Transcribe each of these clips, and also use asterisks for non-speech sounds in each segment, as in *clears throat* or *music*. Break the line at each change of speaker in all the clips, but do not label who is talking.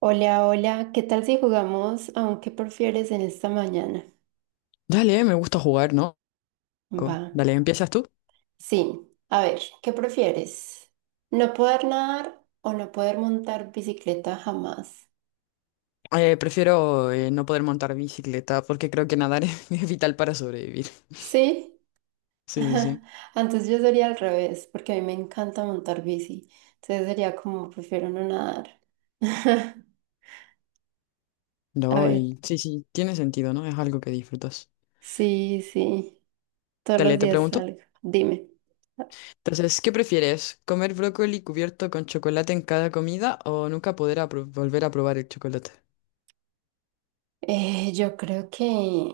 Hola, hola, ¿qué tal si jugamos aunque prefieres en esta mañana?
Dale, me gusta jugar, ¿no?
Va.
Dale, ¿empiezas tú?
Sí, a ver, ¿qué prefieres? ¿No poder nadar o no poder montar bicicleta jamás?
Prefiero no poder montar bicicleta porque creo que nadar *laughs* es vital para sobrevivir.
Sí,
Sí, sí,
*laughs*
sí.
antes yo sería al revés, porque a mí me encanta montar bici, entonces sería como prefiero no nadar. *laughs* A
No,
ver,
y sí, sí, tiene sentido, ¿no? Es algo que disfrutas.
sí, sí, todos los
Dale, te
días
pregunto.
salgo, dime.
Entonces, ¿qué prefieres? ¿Comer brócoli cubierto con chocolate en cada comida o nunca poder volver a probar el chocolate?
Yo creo que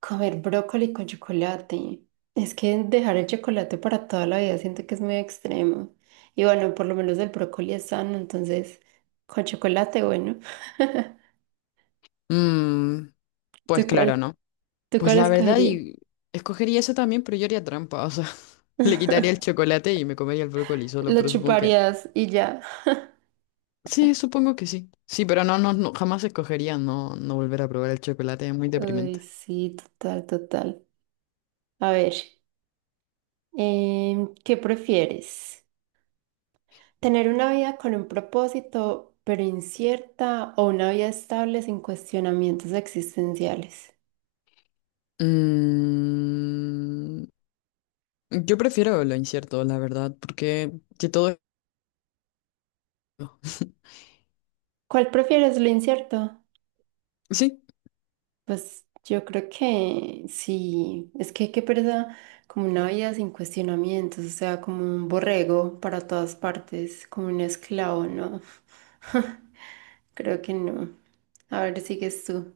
comer brócoli con chocolate. Es que dejar el chocolate para toda la vida siento que es muy extremo. Y bueno, por lo menos el brócoli es sano, entonces con chocolate, bueno. *laughs*
Mmm,
¿Tú
pues claro,
cuál,
¿no?
¿Tú
Pues
cuál
la verdad,
escogerías?
y escogería eso también, pero yo haría trampa, o sea, *laughs* le quitaría el
*laughs*
chocolate y me comería el brócoli solo,
Lo
pero supongo que
chuparías y ya.
sí, supongo que sí. Sí, pero no, no, no, jamás escogería no, no volver a probar el chocolate, es muy
Ay,
deprimente.
sí, total, total. A ver, ¿qué prefieres? ¿Tener una vida con un propósito pero incierta o una vida estable sin cuestionamientos existenciales?
Mm, yo prefiero lo incierto, la verdad, porque que todo es... *laughs*
¿Cuál prefieres lo incierto?
Sí.
Pues yo creo que sí, es que qué pereza, como una vida sin cuestionamientos, o sea, como un borrego para todas partes, como un esclavo, ¿no? *laughs* Creo que no. A ver, sigues tú.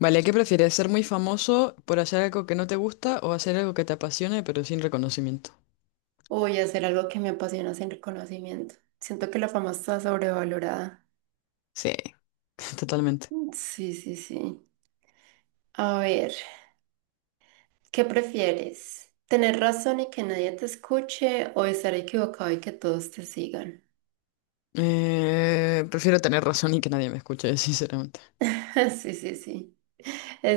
Vale, ¿qué prefieres? ¿Ser muy famoso por hacer algo que no te gusta o hacer algo que te apasione pero sin reconocimiento?
O voy a hacer algo que me apasiona sin reconocimiento. Siento que la fama está sobrevalorada.
Sí, *laughs* totalmente.
Sí, sí, sí. A ver, ¿qué prefieres? ¿Tener razón y que nadie te escuche o estar equivocado y que todos te sigan?
Prefiero tener razón y que nadie me escuche, *laughs* sinceramente.
*laughs* Sí, sí, sí.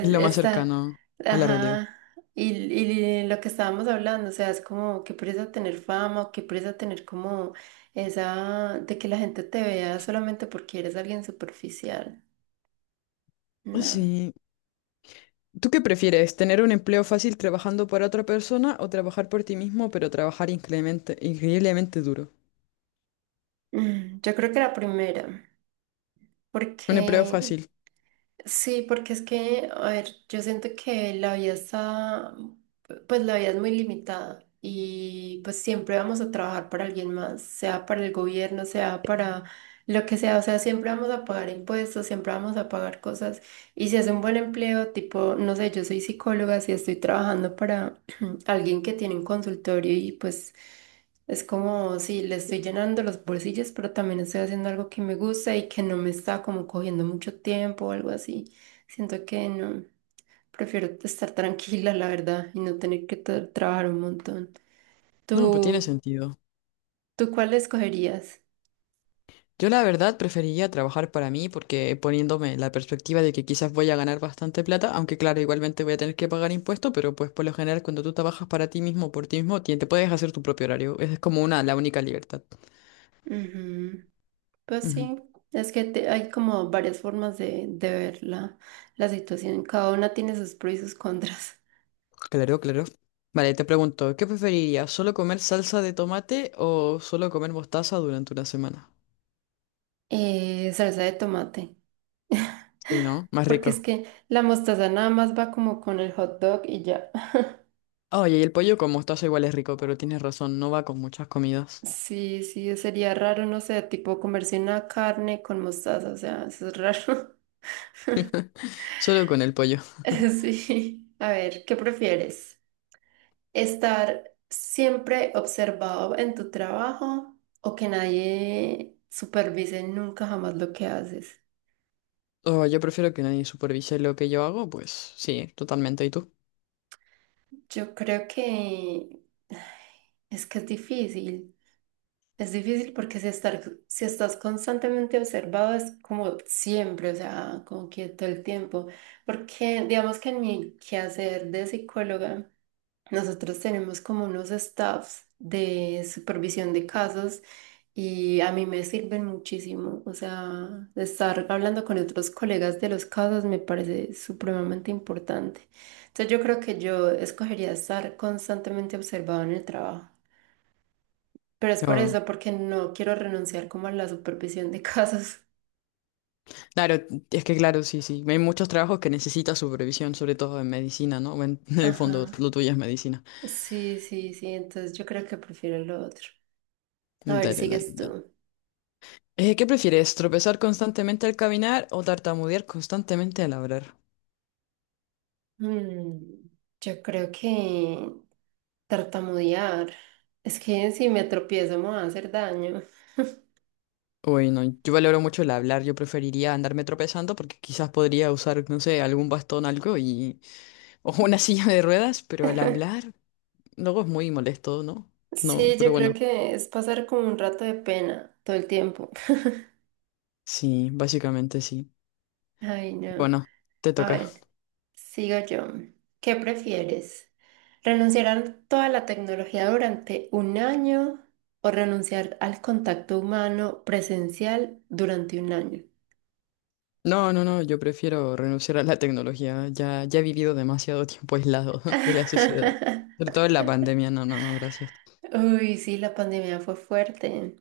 Es lo más
está.
cercano a la realidad.
Ajá. Y lo que estábamos hablando, o sea, es como qué presa tener fama o qué presa tener como esa de que la gente te vea solamente porque eres alguien superficial. No.
Sí, ¿tú qué prefieres? ¿Tener un empleo fácil trabajando para otra persona o trabajar por ti mismo, pero trabajar increíblemente, increíblemente duro?
Mm, yo creo que la primera,
Un empleo
porque
fácil.
sí, porque es que, a ver, yo siento que la vida está, pues la vida es muy limitada y pues siempre vamos a trabajar para alguien más, sea para el gobierno, sea para lo que sea, o sea, siempre vamos a pagar impuestos, siempre vamos a pagar cosas y si es un buen empleo, tipo, no sé, yo soy psicóloga, si estoy trabajando para *clears throat* alguien que tiene un consultorio y pues... Es como si le estoy llenando los bolsillos, pero también estoy haciendo algo que me gusta y que no me está como cogiendo mucho tiempo o algo así. Siento que no, prefiero estar tranquila, la verdad, y no tener que trabajar un montón.
No, pues tiene
¿Tú,
sentido.
¿tú cuál escogerías?
Yo la verdad preferiría trabajar para mí porque poniéndome la perspectiva de que quizás voy a ganar bastante plata, aunque claro, igualmente voy a tener que pagar impuestos, pero pues por lo general cuando tú trabajas para ti mismo, por ti mismo, te puedes hacer tu propio horario. Esa es como una, la única libertad.
Ujú, pues
Ujú.
sí, es que hay como varias formas de ver la situación. Cada una tiene sus pros y sus contras. *laughs*
Claro, claro. Vale, te pregunto, ¿qué preferirías? ¿Solo comer salsa de tomate o solo comer mostaza durante una semana?
Salsa de tomate.
Sí,
*laughs*
¿no? Más
Porque es
rico.
que la mostaza nada más va como con el hot dog y ya.
Oye, y el pollo con mostaza igual es rico, pero tienes razón, no va con muchas comidas.
Sí, sí, sería raro, no sé, tipo comerse una carne con mostaza, o sea, eso es raro. *laughs*
Solo con el pollo. *laughs*
Sí. A ver, ¿qué prefieres? ¿Estar siempre observado en tu trabajo o que nadie supervise nunca jamás lo que haces?
Oh, yo prefiero que nadie supervise lo que yo hago, pues sí, totalmente. ¿Y tú?
Yo creo que *sighs* es que es difícil. Es difícil porque si estás constantemente observado es como siempre, o sea, como que todo el tiempo. Porque digamos que en mi quehacer de psicóloga, nosotros tenemos como unos staffs de supervisión de casos y a mí me sirven muchísimo. O sea, estar hablando con otros colegas de los casos me parece supremamente importante. Entonces yo creo que yo escogería estar constantemente observado en el trabajo. Pero es por
Oh.
eso, porque no quiero renunciar como a la supervisión de *laughs* casos.
Claro, es que claro, sí, sí. Hay muchos trabajos que necesitan supervisión, sobre todo en medicina, ¿no? Bueno, *laughs* en el fondo,
Ajá.
lo tuyo es medicina.
Sí, sí, sí. Entonces yo creo que prefiero lo otro. A ver,
Dale, dale,
sigues
dale.
tú.
¿Qué prefieres? ¿Tropezar constantemente al caminar o tartamudear constantemente al hablar?
Mm, yo creo que tartamudear. Es que si me tropiezo me va a hacer daño.
Uy, no, yo valoro mucho el hablar, yo preferiría andarme tropezando porque quizás podría usar, no sé, algún bastón, algo y... *laughs* o una silla de ruedas, pero al
*laughs*
hablar luego es muy molesto, ¿no? No,
Sí,
pero
yo creo
bueno,
que es pasar como un rato de pena todo el tiempo. *laughs*
sí, básicamente sí.
Ay, no.
Bueno, te
A
toca.
ver, sigo yo. ¿Qué prefieres? ¿Renunciar a toda la tecnología durante un año o renunciar al contacto humano presencial durante un año?
No, no, no, yo prefiero renunciar a la tecnología, ya, ya he vivido demasiado tiempo aislado *laughs* de la sociedad, sobre
*laughs*
todo en la pandemia, no, no, no, gracias.
Uy, sí, la pandemia fue fuerte.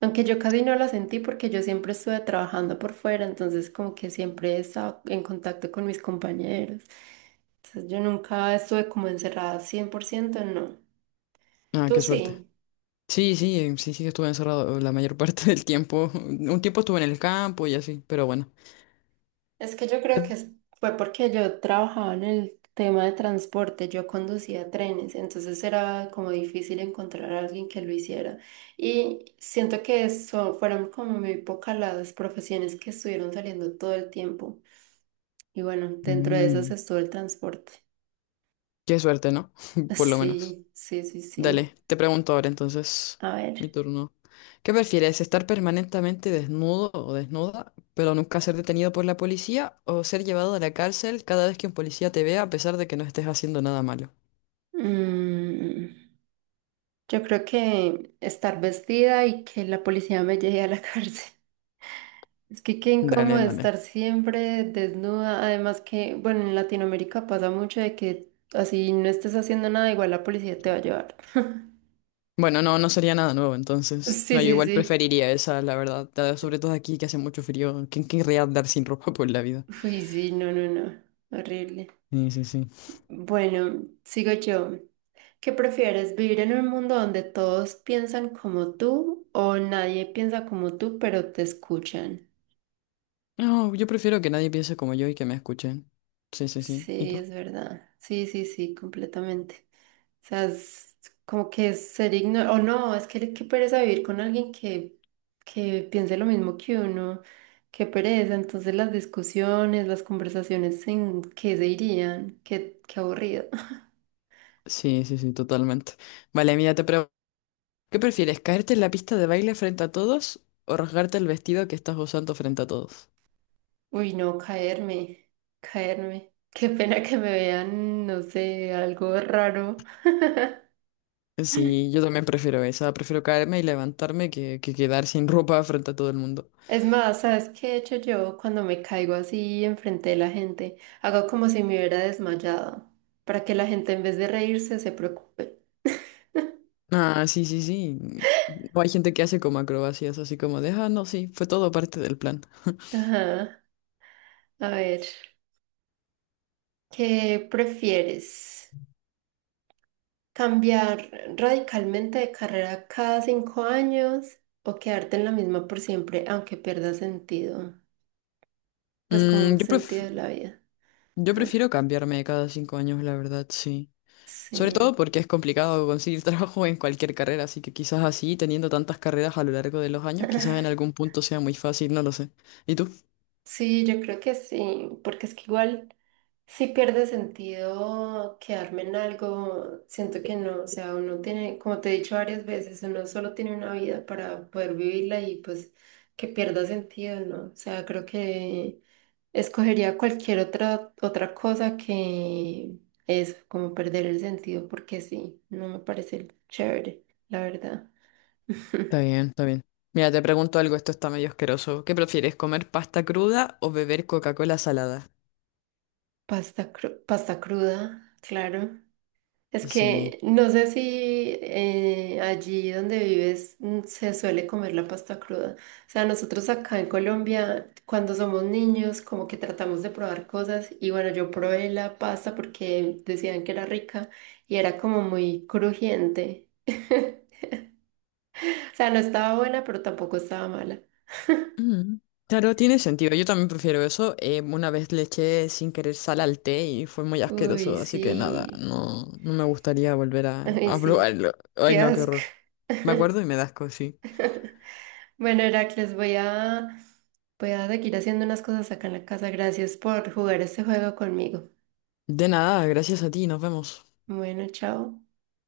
Aunque yo casi no la sentí porque yo siempre estuve trabajando por fuera, entonces como que siempre estaba en contacto con mis compañeros. Entonces yo nunca estuve como encerrada 100%. No.
Ah,
¿Tú
qué suerte.
sí?
Sí, sí, sí, sí, estuve encerrado la mayor *laughs* parte del tiempo. *laughs* Un tiempo estuve en el campo y así, pero bueno.
Es que yo creo que fue porque yo trabajaba en el tema de transporte, yo conducía trenes, entonces era como difícil encontrar a alguien que lo hiciera. Y siento que eso fueron como muy pocas las profesiones que estuvieron saliendo todo el tiempo. Y bueno, dentro de esas
Mm,
estuvo el transporte.
qué suerte, ¿no?
*laughs*
*laughs* Por lo menos.
Sí, sí, sí, sí.
Dale, te pregunto ahora entonces,
A ver.
mi turno. ¿Qué prefieres, estar permanentemente desnudo o desnuda, pero nunca ser detenido por la policía, o ser llevado a la cárcel cada vez que un policía te vea a pesar de que no estés haciendo nada malo?
Mm, yo creo que estar vestida y que la policía me lleve a la *laughs* cárcel. Es que qué incómodo
Dale, dale.
estar siempre desnuda. Además que, bueno, en Latinoamérica pasa mucho de que así no estés haciendo nada, igual la policía te va a llevar.
Bueno, no, no sería nada nuevo entonces.
Sí,
No, yo
sí,
igual
sí.
preferiría esa, la verdad. Sobre todo aquí que hace mucho frío. ¿Quién querría andar sin ropa por la vida?
Uy, sí, no, no, no. Horrible.
Sí, sí, sí.
Bueno, sigo yo. ¿Qué prefieres, vivir en un mundo donde todos piensan como tú o nadie piensa como tú, pero te escuchan?
No, yo prefiero que nadie piense como yo y que me escuchen. Sí, sí, sí. ¿Y
Sí,
tú?
es verdad. Sí, sí, sí, completamente. O sea, es como que ser ignorante, o no, es que qué pereza vivir con alguien que piense lo mismo que uno, qué pereza, entonces las discusiones, las conversaciones en qué se irían, qué, qué aburrido. *laughs*
Sí, sí, sí, totalmente. Vale, mira, te pregunto, ¿qué prefieres, caerte en la pista de baile frente a todos o rasgarte el vestido que estás usando frente a todos?
Uy, no, caerme. Qué pena que me vean, no sé, algo raro.
Sí, yo también prefiero esa, prefiero caerme y levantarme que quedar sin ropa frente a todo el mundo.
Es más, ¿sabes qué he hecho yo cuando me caigo así enfrente de la gente? Hago como si me hubiera desmayado, para que la gente en vez de reírse se preocupe.
Ah, sí, sí, sí. O hay gente que hace como acrobacias, así como de, ah, no, sí, fue todo parte del plan. *laughs*
Ajá. A ver, ¿qué prefieres? ¿Cambiar radicalmente de carrera cada 5 años o quedarte en la misma por siempre, aunque pierda sentido? Pues como
Mm,
un
yo
sentido
pref-
de la vida.
yo
Ah,
prefiero cambiarme cada 5 años, la verdad, sí. Sobre todo
sí.
porque es complicado conseguir *laughs* trabajo en cualquier carrera, así que quizás así, teniendo tantas carreras a lo largo de los años, quizás en
*laughs*
algún punto sea muy fácil, no lo sé. ¿Y tú?
Sí, yo creo que sí, porque es que igual si pierde sentido quedarme en algo, siento que no, o sea, uno tiene, como te he dicho varias veces, uno solo tiene una vida para poder vivirla y pues que pierda sentido, ¿no? O sea, creo que escogería cualquier otra cosa que eso, como perder el sentido, porque sí, no me parece chévere, la verdad. *laughs*
Está bien, está bien. Mira, te pregunto algo, esto está medio asqueroso. ¿Qué prefieres, comer pasta cruda o beber Coca-Cola salada?
Pasta cruda, claro. Es
Sí.
que no sé si allí donde vives se suele comer la pasta cruda. O sea, nosotros acá en Colombia, cuando somos niños, como que tratamos de probar cosas y bueno, yo probé la pasta porque decían que era rica y era como muy crujiente. *laughs* O sea, no estaba buena, pero tampoco estaba mala.
Mm. Claro, tiene sentido. Yo también prefiero eso. Una vez le eché sin querer sal al té y fue muy
Uy,
asqueroso, así que nada,
sí.
no, no me gustaría volver
Ay,
a
sí.
probarlo. Ay,
Qué
no, qué
asco.
horror. Me acuerdo y me da asco, sí.
Bueno, Heracles, voy a seguir haciendo unas cosas acá en la casa. Gracias por jugar este juego conmigo.
De nada, gracias a ti, nos vemos.
Bueno, chao.